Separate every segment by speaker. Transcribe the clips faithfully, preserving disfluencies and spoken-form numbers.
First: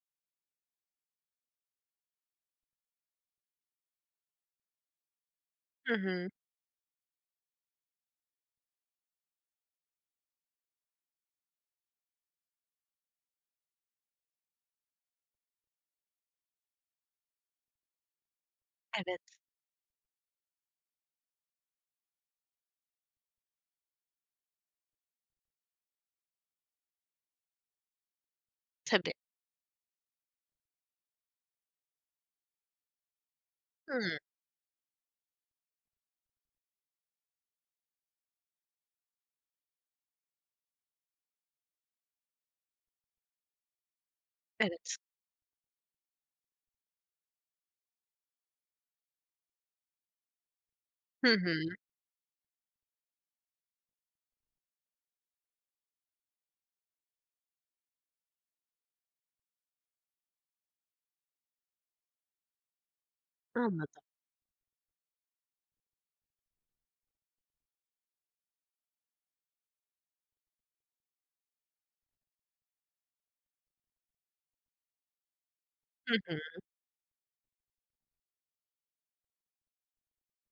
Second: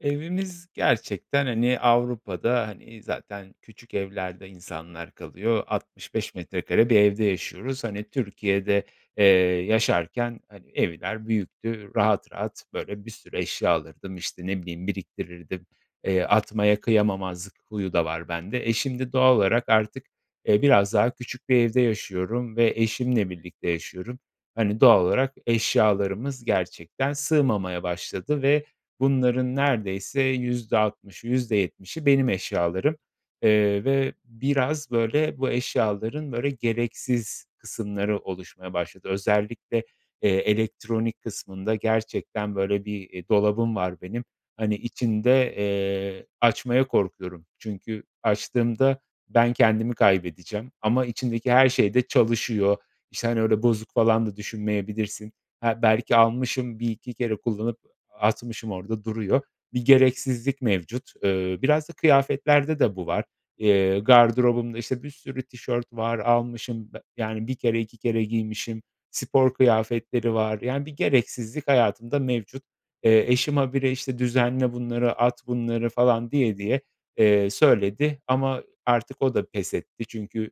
Speaker 1: Evimiz gerçekten, hani, Avrupa'da, hani, zaten küçük evlerde insanlar kalıyor.
Speaker 2: Hı
Speaker 1: altmış
Speaker 2: hı.
Speaker 1: beş metrekare bir evde yaşıyoruz. Hani, Türkiye'de, eee, yaşarken, hani, evler büyüktü. Rahat rahat, böyle, bir sürü eşya alırdım, işte, ne bileyim, biriktirirdim, eee, atmaya kıyamamazlık huyu da var bende. E, şimdi
Speaker 2: Evet.
Speaker 1: doğal olarak artık, e, biraz daha küçük bir evde yaşıyorum ve eşimle birlikte yaşıyorum. Hani, doğal olarak eşyalarımız gerçekten sığmamaya başladı ve
Speaker 2: Tabii.
Speaker 1: bunların neredeyse yüzde altmışı, yüzde yetmişi benim eşyalarım. Eee, ve
Speaker 2: Hımm.
Speaker 1: biraz, böyle, bu eşyaların, böyle, gereksiz kısımları oluşmaya başladı. Özellikle, eee, elektronik kısmında gerçekten, böyle, bir, iii, dolabım var benim, hani,
Speaker 2: Evet.
Speaker 1: içinde, eee, açmaya korkuyorum. Çünkü açtığımda ben kendimi kaybedeceğim ama
Speaker 2: Hı
Speaker 1: içindeki
Speaker 2: hı.
Speaker 1: her şey de çalışıyor. İşte, hani, öyle bozuk falan da düşünmeyebilirsin. Ha, belki almışım, bir iki kere kullanıp atmışım, orada duruyor. Bir gereksizlik mevcut. Eee, biraz da kıyafetlerde de bu var. Eee,
Speaker 2: Anladım.
Speaker 1: gardırobumda, işte, bir sürü tişört var. Almışım be yani, bir kere, iki kere giymişim. Spor kıyafetleri var, yani, bir gereksizlik hayatımda mevcut. Eee, eşim ha bire, işte, "Düzenle bunları, at bunları."
Speaker 2: Hı
Speaker 1: falan
Speaker 2: hı.
Speaker 1: diye diye, eee, söyledi. Ama artık o da pes etti çünkü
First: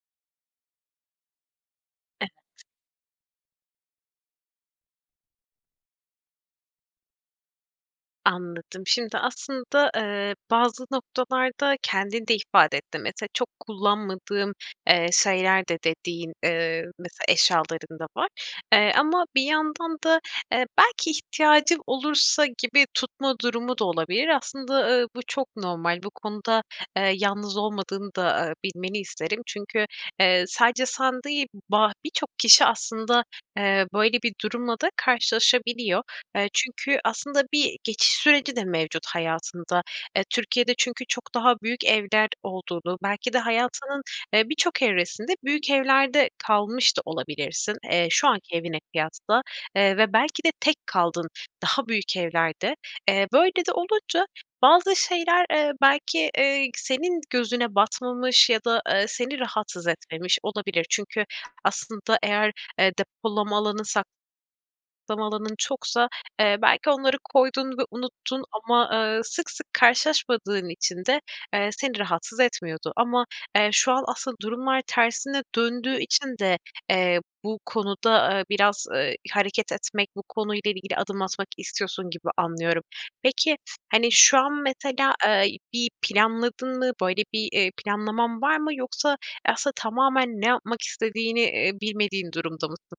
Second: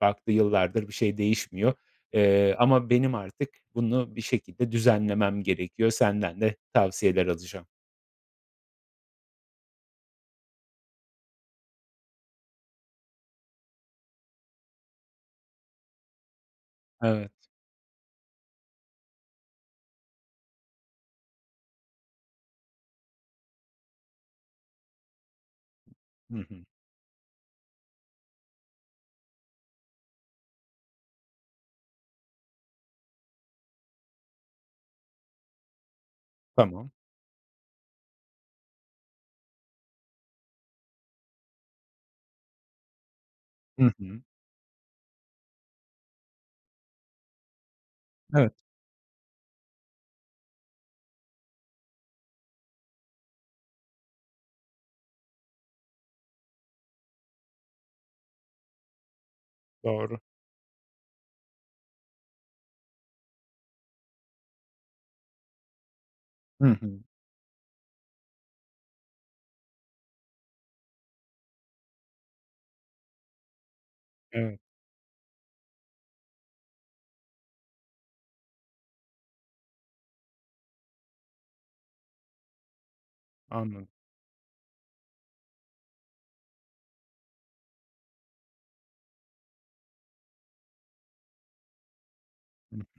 Speaker 1: baktı, yıllardır bir şey değişmiyor,
Speaker 2: Evet.
Speaker 1: eee, ama benim artık bunu bir şekilde düzenlemem gerekiyor. Senden de tavsiyeler alacağım.
Speaker 2: Anladım. Şimdi aslında, eee, bazı noktalarda kendin de ifade ettin. Mesela çok kullanmadığın, eee, şeyler de dediğin, eee, mesela
Speaker 1: Evet.
Speaker 2: eşyaların da var. Eee, ama bir yandan da, eee, belki ihtiyacım olursa gibi tutma durumu da olabilir. Aslında, ııı, bu çok normal. Bu
Speaker 1: Hı
Speaker 2: konuda,
Speaker 1: hı.
Speaker 2: eee, yalnız olmadığını da, eee, bilmeni isterim. Çünkü, eee, sadece san değil ba birçok kişi aslında, eee, böyle, bir durumla da karşılaşabiliyor. Eee,
Speaker 1: Tamam.
Speaker 2: çünkü aslında bir geçiş süreci de mevcut hayatında. Eee, Türkiye'de çünkü çok daha büyük evler olduğunu, belki de
Speaker 1: Hı
Speaker 2: hayatının,
Speaker 1: hı.
Speaker 2: eee, birçok evresinde büyük evlerde kalmış da olabilirsin, eee, şu
Speaker 1: Evet.
Speaker 2: anki evine kıyasla, eee, ve belki de tek kaldın daha büyük evlerde. Eee, böyle de olunca bazı şeyler, eee, belki, eee, ik senin gözüne batmamış ya da, eee, seni rahatsız
Speaker 1: Doğru.
Speaker 2: etmemiş olabilir. Çünkü aslında eğer, eee, depolama alanı, sak lama alanın çoksa, eee,
Speaker 1: Hı
Speaker 2: belki
Speaker 1: hı.
Speaker 2: onları koydun ve unuttun ama, eee, sık sık karşılaşmadığın için de, eee, seni rahatsız etmiyordu. Ama, eee, şu an asıl
Speaker 1: Evet.
Speaker 2: durumlar tersine döndüğü için de, eee, bu konuda, eee, biraz, eee, hareket etmek, bu konuyla ilgili adım atmak istiyorsun gibi anlıyorum. Peki,
Speaker 1: Anladım.
Speaker 2: hani, şu an, mesela, eee, bir planladın mı? Böyle bir, eee, planlaman var mı? Yoksa aslında tamamen ne yapmak istediğini, eee, bilmediğin durumda
Speaker 1: Hı hı.
Speaker 2: mısın?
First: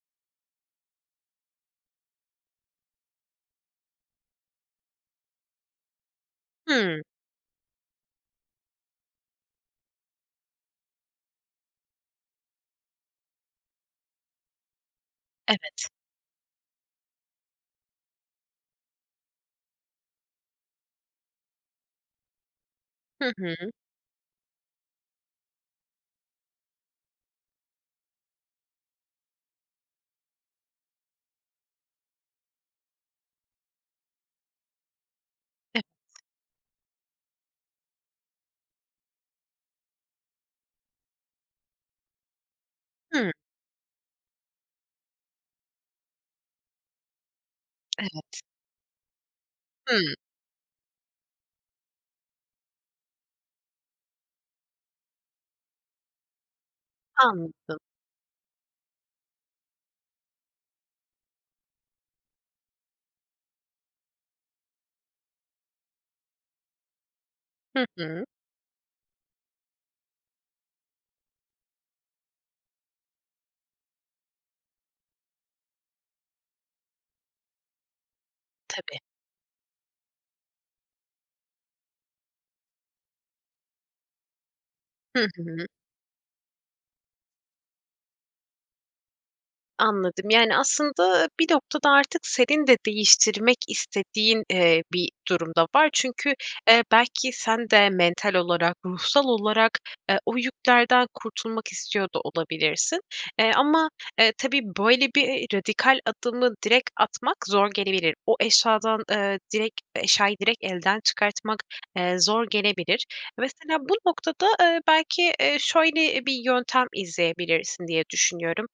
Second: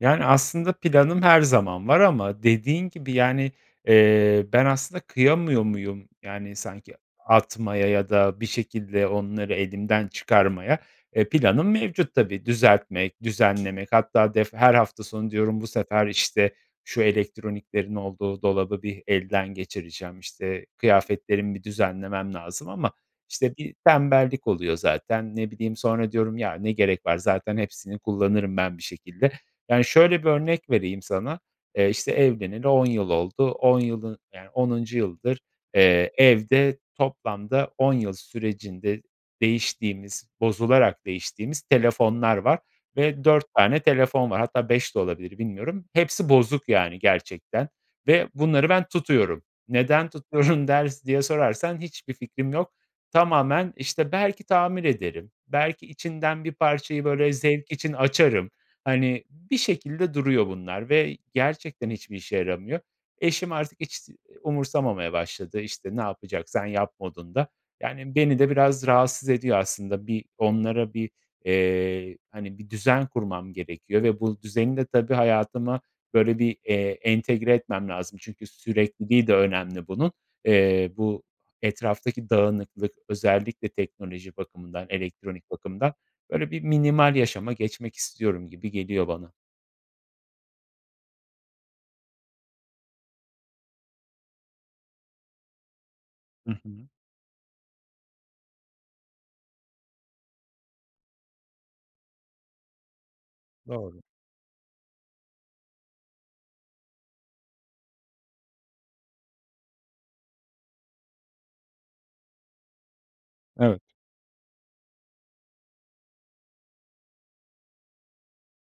Speaker 1: Yani, aslında planım her zaman var ama dediğin gibi, yani, eee, ben aslında kıyamıyor muyum? Yani, sanki
Speaker 2: Hımm.
Speaker 1: atmaya ya da bir şekilde onları elimden çıkarmaya. E, planım mevcut tabii. Düzeltmek, düzenlemek hatta def her hafta sonu diyorum: "Bu
Speaker 2: Evet.
Speaker 1: sefer, işte, şu elektroniklerin olduğu dolabı bir elden geçireceğim, işte, kıyafetlerimi bir düzenlemem lazım." Ama,
Speaker 2: Hı
Speaker 1: işte,
Speaker 2: hı.
Speaker 1: bir tembellik oluyor zaten. Ne bileyim, sonra diyorum: "Ya, ne gerek var. Zaten hepsini kullanırım ben bir şekilde." Yani, şöyle bir örnek vereyim sana, eee, işte, evleneli on yıl oldu. on yılı, yani, onuncu yıldır,
Speaker 2: Evet.
Speaker 1: eee, evde toplamda on yıl sürecinde değiştiğimiz, bozularak değiştiğimiz telefonlar var ve
Speaker 2: Hıı.
Speaker 1: dört tane telefon var. Hatta, beş de olabilir bilmiyorum. Hepsi bozuk, yani, gerçekten ve
Speaker 2: Evet.
Speaker 1: bunları ben tutuyorum. Neden
Speaker 2: Hımm.
Speaker 1: tutuyorum der diye sorarsan, hiçbir fikrim yok. Tamamen, işte, belki tamir ederim, belki içinden bir parçayı, böyle, zevk
Speaker 2: Anladım.
Speaker 1: için açarım. Hani, bir şekilde duruyor bunlar ve gerçekten hiçbir işe yaramıyor. Eşim artık hiç s umursamamaya başladı. İşte, "Ne yapacaksan yap" modunda.
Speaker 2: Hı
Speaker 1: Yani,
Speaker 2: hı.
Speaker 1: beni de biraz rahatsız ediyor aslında. Bir onlara bir, eee, hani, bir düzen kurmam gerekiyor ve bu düzeni de tabii hayatıma, böyle, bir, eee, entegre etmem lazım çünkü
Speaker 2: Tabii.
Speaker 1: sürekliliği de önemli bunun. Eee, bu etraftaki dağınıklık, özellikle teknoloji bakımından,
Speaker 2: Hı
Speaker 1: elektronik
Speaker 2: hı.
Speaker 1: bakımından, böyle, bir minimal yaşama geçmek istiyorum gibi geliyor bana.
Speaker 2: Anladım. Yani, aslında, bir noktada artık senin de değiştirmek istediğin, eee, bir durum da var. Çünkü,
Speaker 1: Hı
Speaker 2: eee,
Speaker 1: hı.
Speaker 2: belki, sen de mental olarak, ruhsal olarak, eee, o yüklerden kurtulmak istiyor da olabilirsin. Eee, ama,
Speaker 1: Doğru.
Speaker 2: eee, tabii, böyle, bir, eee, radikal adımı direkt atmak zor gelebilir. O eşyadan, eee, direkt eşyayı direkt elden çıkartmak, eee, zor gelebilir. Mesela
Speaker 1: Evet.
Speaker 2: bu noktada, eee, belki, eee, şöyle bir yöntem izleyebilirsin diye düşünüyorum.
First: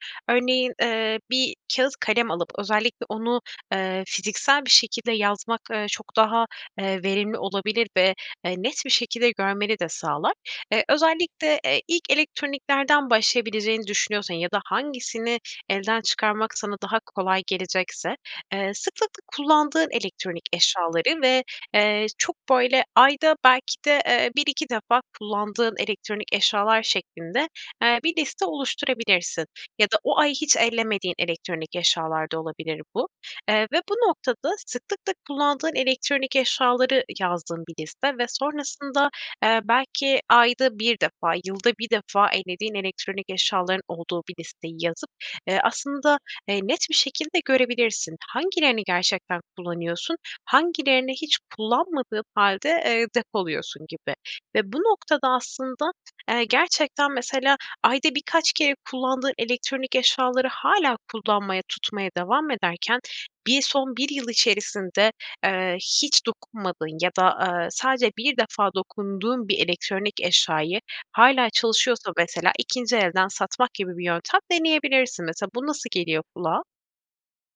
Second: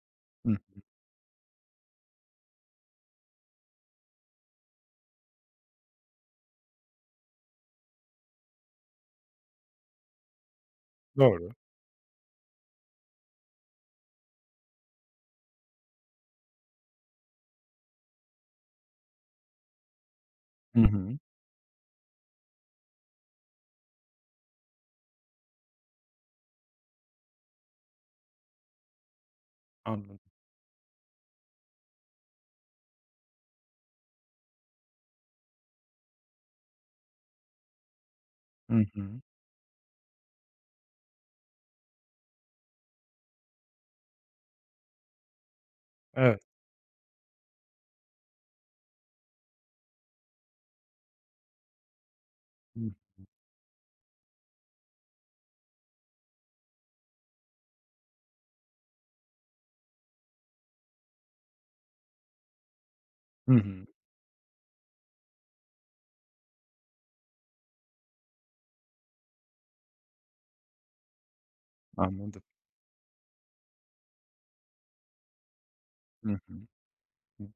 Speaker 1: Hı
Speaker 2: Örneğin,
Speaker 1: hı.
Speaker 2: eee, bir kâğıt kalem alıp özellikle onu, eee, fiziksel bir şekilde yazmak, eee, çok daha, eee, verimli olabilir ve, eee, net bir şekilde görmeni de sağlar. Eee,
Speaker 1: Doğru.
Speaker 2: özellikle, eee, ilk elektroniklerden başlayabileceğini düşünüyorsan ya da hangisini elden çıkarmak sana daha kolay gelecekse, eee, sıklıkla kullandığın elektronik
Speaker 1: Hı hı.
Speaker 2: eşyaları ve, eee, çok, böyle, ayda belki de, eee, bir iki defa kullandığın elektronik eşyalar şeklinde, eee, bir liste oluşturabilirsin. Ya da o
Speaker 1: Anladım.
Speaker 2: ay hiç ellemediğin elektronik eşyalar da olabilir bu. Eee, ve bu noktada sıklıkla kullandığın elektronik eşyaları yazdığın bir liste ve
Speaker 1: Hı
Speaker 2: sonrasında,
Speaker 1: hı.
Speaker 2: eee, belki ayda bir defa, yılda bir defa ellediğin elektronik eşyaların olduğu bir listeyi yazıp, eee, aslında,
Speaker 1: Evet.
Speaker 2: eee, net bir şekilde görebilirsin. "Hangilerini gerçekten kullanıyorsun, hangilerini hiç kullanmadığın hâlde,
Speaker 1: Hı
Speaker 2: eee,
Speaker 1: hı.
Speaker 2: depoluyorsun?" gibi. Ve bu noktada aslında, eee, gerçekten, mesela, ayda birkaç kere kullandığın elektronik eşyaları hâlâ kullanmaya, tutmaya devam ederken
Speaker 1: Hı
Speaker 2: bir
Speaker 1: hı.
Speaker 2: son bir yıl içerisinde, eee, hiç dokunmadığın ya da, aaa, sadece bir defa dokunduğun bir elektronik eşyayı, hâlâ çalışıyorsa
Speaker 1: Anladım.
Speaker 2: mesela ikinci elden satmak gibi bir yöntem deneyebilirsin. Mesela, bu nasıl geliyor
Speaker 1: Hı hı.
Speaker 2: kulağa?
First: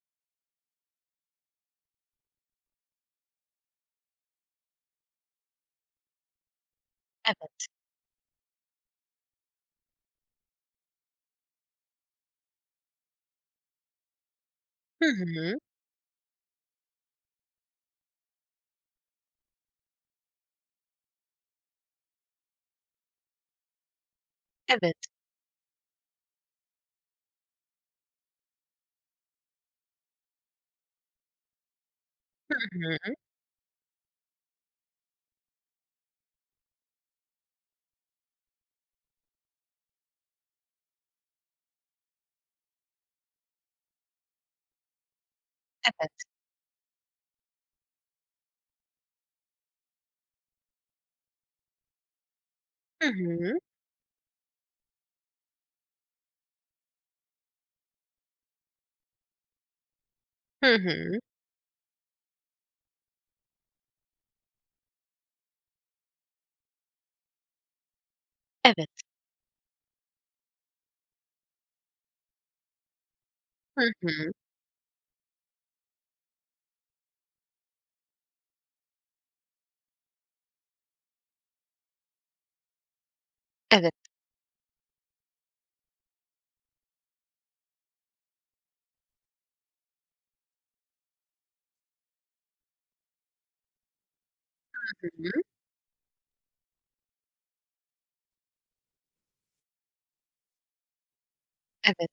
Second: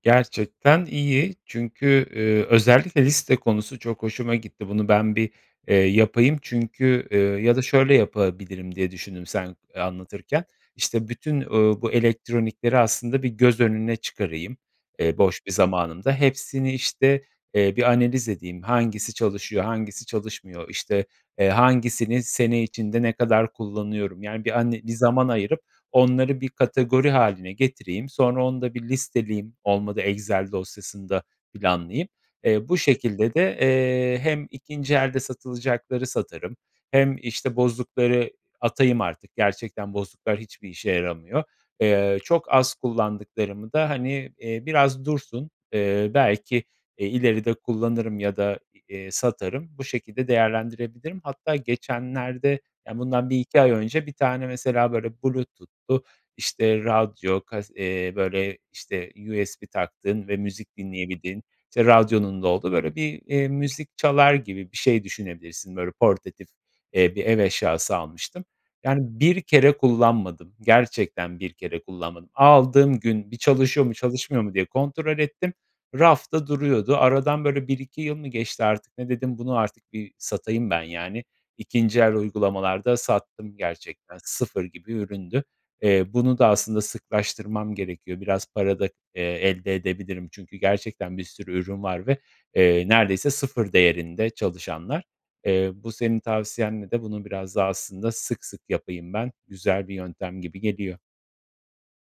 Speaker 1: Gerçekten iyi, çünkü, eee, özellikle liste konusu çok hoşuma gitti. Bunu ben bir, eee, yapayım çünkü, eee, ya da
Speaker 2: Evet.
Speaker 1: şöyle yapabilirim diye düşündüm sen, eee, anlatırken: İşte, bütün, ooo, bu elektronikleri aslında bir göz önüne çıkarayım,
Speaker 2: Hı
Speaker 1: eee, boş bir
Speaker 2: hı.
Speaker 1: zamanımda. Hepsini, işte, eee, bir analiz edeyim: Hangisi çalışıyor, hangisi çalışmıyor? İşte, eee, hangisini sene içinde ne kadar kullanıyorum, yani, bir ane bir
Speaker 2: Evet.
Speaker 1: zaman ayırıp onları bir kategori hâline getireyim. Sonra onu da bir listeleyeyim, olmadı Excel dosyasın da planlayayım.
Speaker 2: Hı
Speaker 1: Eee, bu
Speaker 2: hı.
Speaker 1: şekilde de, eee, hem ikinci elde satılacakları satarım. Hem, işte, bozukları atayım artık. Gerçekten bozuklar hiçbir işe yaramıyor. Eee, çok az kullandıklarımı da, hani, eee, biraz dursun,
Speaker 2: Evet.
Speaker 1: eee, belki, eee, ileride kullanırım ya da, eee, satarım. Bu şekilde değerlendirebilirim. Hatta geçenlerde, ya,
Speaker 2: Hı
Speaker 1: bundan bir
Speaker 2: hı.
Speaker 1: iki ay önce bir tane mesela, böyle, Bluetooth'lu, işte, radyo, kas eee, böyle, işte, USB taktığın ve
Speaker 2: Hı
Speaker 1: müzik
Speaker 2: hı.
Speaker 1: dinleyebildiğin, işte, radyonun da olduğu, böyle, bir, eee, müzik çalar gibi bir şey düşünebilirsin, böyle, portatif, eee, bir ev eşyası almıştım. Yani,
Speaker 2: Evet.
Speaker 1: bir kere kullanmadım, gerçekten bir kere kullanmadım. Aldığım gün bir
Speaker 2: Hı
Speaker 1: çalışıyor mu,
Speaker 2: hı.
Speaker 1: çalışmıyor mu diye kontrol ettim. Rafta duruyordu. Aradan, böyle, bir iki yıl mı geçti artık, ne dedim, bunu artık bir satayım ben, yani, ikinci el uygulamalar da sattım
Speaker 2: Evet.
Speaker 1: gerçekten, sıfır gibi üründü. Eee, bunu da aslında sıklaştırmam gerekiyor. Biraz para da, eee, elde edebilirim çünkü gerçekten bir sürü ürün var ve, eee, neredeyse sıfır değerinde, çalışanlar.
Speaker 2: [unintelligible]
Speaker 1: Eee, bu senin tavsiyenle de bunu biraz daha aslında sık sık yapayım ben, güzel bir yöntem gibi geliyor.
Speaker 2: Evet.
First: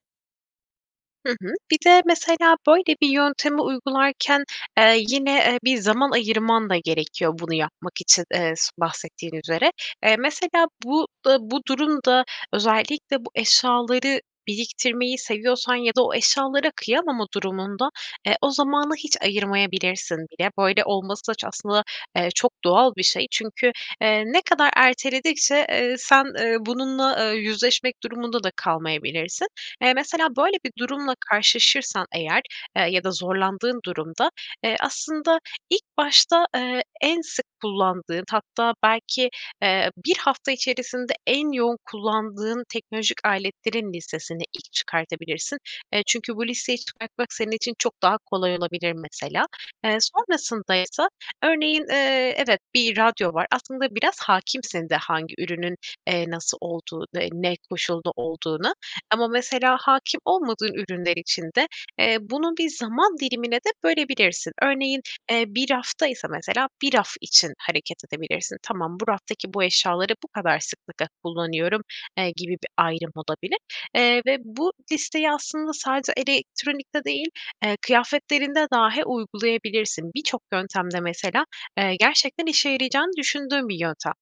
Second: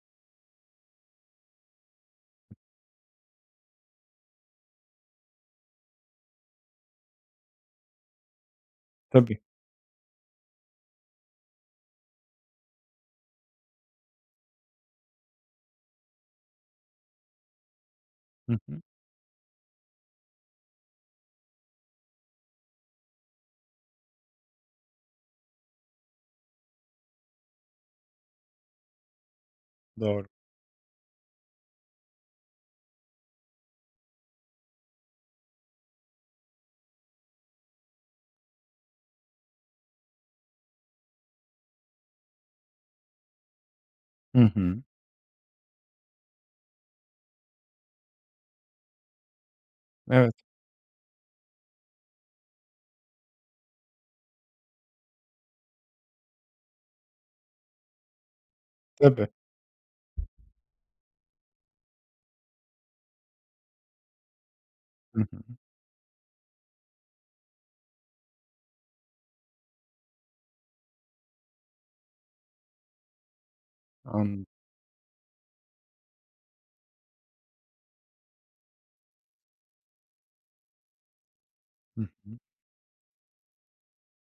Speaker 2: Hı hı. Bir de, mesela böyle bir yöntemi uygularken, eee, yine, eee, bir zaman ayırman da gerekiyor bunu yapmak için, eee, s bahsettiğin
Speaker 1: Tabii.
Speaker 2: üzere. Eee, mesela bu, eee, bu durum da özellikle bu eşyaları biriktirmeyi seviyorsan ya da o eşyalara kıyamama durumunda, eee, o
Speaker 1: Hı hı.
Speaker 2: zamanı hiç ayırmayabilirsin bile. Böyle olması ça aslında, eee, çok doğal bir şey. Çünkü, eee, ne kadar erteledikçe, eee, sen, eee, bununla, eee, yüzleşmek durumunda da kalmayabilirsin. Eee,
Speaker 1: Doğru.
Speaker 2: mesela böyle bir durumla karşılaşırsan eğer, eee, ya da zorlandığın durumda, eee, aslında ilk başta, eee, en sık kullandığın, hatta belki, eee, bir hafta içerisinde en yoğun kullandığın teknolojik aletlerin listesini
Speaker 1: Hı
Speaker 2: ilk
Speaker 1: hı.
Speaker 2: çıkartabilirsin. Eee, çünkü bu listeyi çıkartmak senin için çok daha kolay olabilir mesela. Eee,
Speaker 1: Evet.
Speaker 2: sonrasındaysa, örneğin, eee, evet, bir radyo var. Aslında biraz hâkimsin de hangi ürünün, eee, nasıl olduğu, eee, ne koşulda olduğuna. Ama
Speaker 1: Tabii.
Speaker 2: mesela hâkim olmadığın ürünler için de, eee, bunu bir zaman dilimine de bölebilirsin. Örneğin,
Speaker 1: Hı hı.
Speaker 2: eee, bir rafta ise mesela, bir raf için hareket edebilirsin, “Tamam, bu raftaki bu eşyaları bu kadar sıklıkla kullanıyorum.” eee, gibi bir ayrım olabilir. Eee, ve
Speaker 1: Anladım.
Speaker 2: bu listeyi aslında sadece elektronikte değil, eee, kıyafetlerinde dahi uygulayabilirsin. Birçok yöntemde mesela, eee,
Speaker 1: Hı hı.
Speaker 2: gerçekten işe yarayacağını düşündüğüm bir yöntem.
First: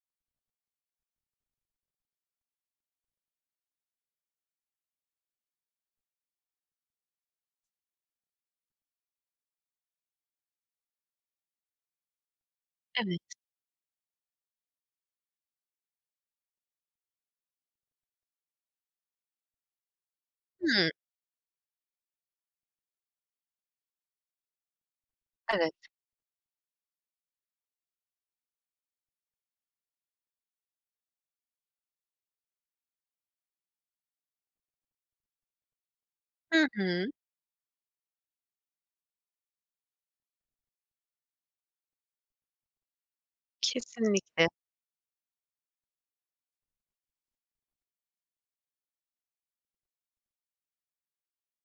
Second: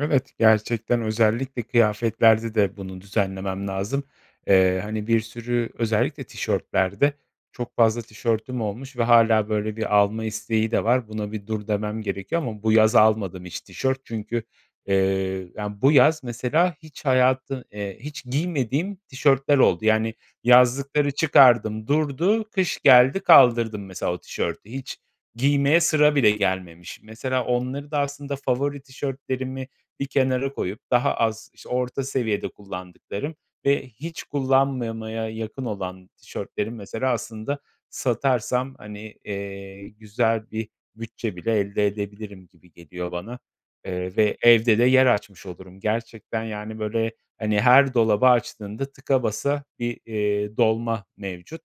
Speaker 1: Evet, gerçekten özellikle kıyafetlerde de bunu düzenlemem lazım. Eee, hani, bir sürü özellikle tişörtlerde çok fazla tişörtüm olmuş ve hâlâ, böyle, bir alma isteği de var. Buna bir dur demem gerekiyor. Ama bu yaz
Speaker 2: Evet.
Speaker 1: almadım hiç tişört. Çünkü, eee, yani, bu yaz mesela hiç hayatı eee, hiç giymediğim tişörtler oldu. Yani,
Speaker 2: Hımm.
Speaker 1: yazlıkları çıkardım, durdu, kış geldi, kaldırdım, mesela, o tişörtü. Hiç
Speaker 2: Evet.
Speaker 1: giymeye sıra bile gelmemiş. Mesela onları da aslında favori tişörtlerimi bir kenara koyup daha az, işte, orta seviyede kullandıklarım ve hiç kullanmamaya yakın olan
Speaker 2: Hı
Speaker 1: tişörtlerim
Speaker 2: hı.
Speaker 1: mesela, aslında, satarsam, hani, eee, güzel bir bütçe bile elde edebilirim gibi geliyor bana. Eee, ve
Speaker 2: Kesinlikle.
Speaker 1: evde de yer açmış olurum. Gerçekten, yani, böyle, hani, her dolabı açtığında tıka basa bir, eee, dolma mevcut.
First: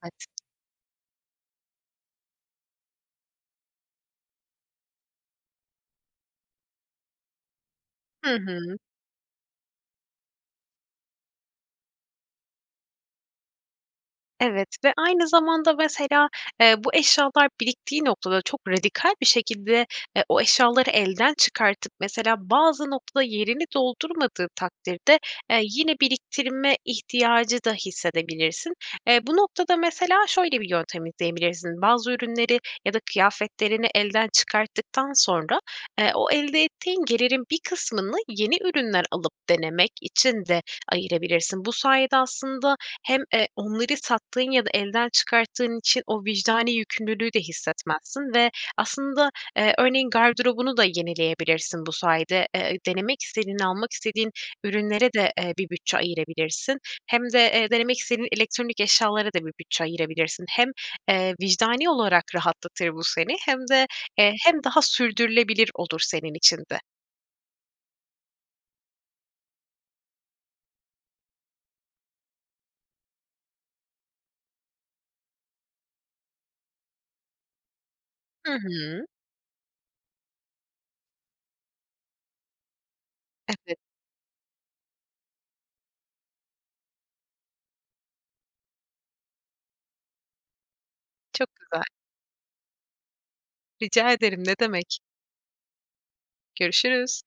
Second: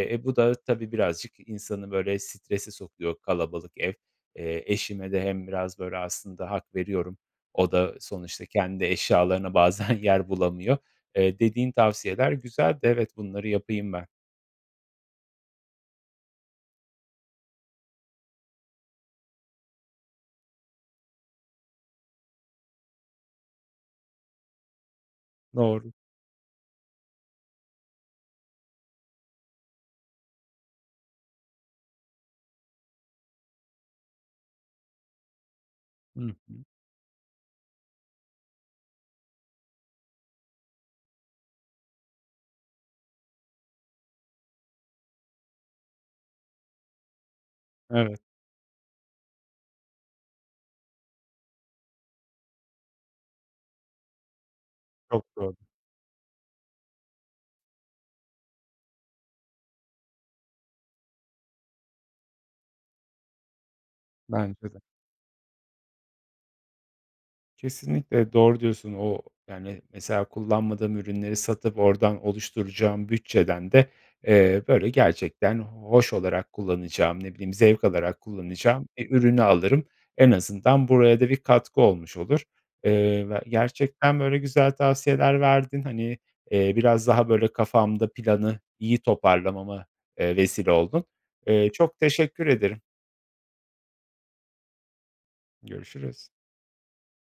Speaker 2: Evet.
Speaker 1: e, bu da tabii birazcık insanı, böyle, strese sokuyor kalabalık ev. Eee, eşime de hem biraz, böyle, aslında hak veriyorum. O da
Speaker 2: Hı
Speaker 1: sonuçta
Speaker 2: hı.
Speaker 1: kendi eşyalarına bazen yer bulamıyor. Eee, dediğin tavsiyeler güzeldi. Evet, bunları yapayım ben.
Speaker 2: Evet ve aynı zamanda, mesela, eee, bu eşyalar biriktiği noktada çok radikal bir şekilde, eee, o eşyaları elden çıkartıp, mesela, bazı noktada yerini doldurmadığı takdirde, eee,
Speaker 1: Doğru.
Speaker 2: yine biriktirme ihtiyacı da hissedebilirsin. Eee, bu noktada mesela şöyle bir yöntem izleyebilirsin. Bazı ürünleri ya da kıyafetlerini elden çıkarttıktan sonra, eee,
Speaker 1: Hı
Speaker 2: o elde
Speaker 1: hı.
Speaker 2: ettiğin gelirin bir kısmını yeni ürünler alıp denemek için de ayırabilirsin. Bu sayede aslında hem, eee, onları sattığın ya da elden çıkarttığın için o vicdani yükümlülüğü de
Speaker 1: Evet.
Speaker 2: hissetmezsin ve aslında, eee, örneğin gardırobunu da yenileyebilirsin bu sayede. Eee, denemek istediğin, almak istediğin ürünlere
Speaker 1: Çok
Speaker 2: de, eee,
Speaker 1: doğru.
Speaker 2: bir bütçe ayırabilirsin. Hem de, eee, denemek istediğin elektronik eşyalara da bir bütçe ayırabilirsin. Hem, eee, vicdani olarak rahatlatır bu seni hem de, eee, hem
Speaker 1: Bence de.
Speaker 2: daha sürdürülebilir olur senin için de.
Speaker 1: Kesinlikle. Doğru diyorsun. O, yani, mesela, kullanmadığım ürünleri satıp oradan oluşturacağım bütçeden de, eee, böyle, gerçekten hoş olarak kullanacağım, ne bileyim, zevk alarak
Speaker 2: Hı
Speaker 1: kullanacağım
Speaker 2: hı.
Speaker 1: bir ürünü alırım. En azından buraya da bir katkı olmuş olur. Eee, ve
Speaker 2: Evet.
Speaker 1: gerçekten, böyle, güzel tavsiyeler verdin. Hani, eee, biraz daha, böyle, kafamda planı iyi toparlamama, eee, vesile oldun.
Speaker 2: Çok
Speaker 1: Eee,
Speaker 2: güzel.
Speaker 1: çok teşekkür ederim.
Speaker 2: Rica ederim, ne demek.
Speaker 1: Görüşürüz.
Speaker 2: Görüşürüz.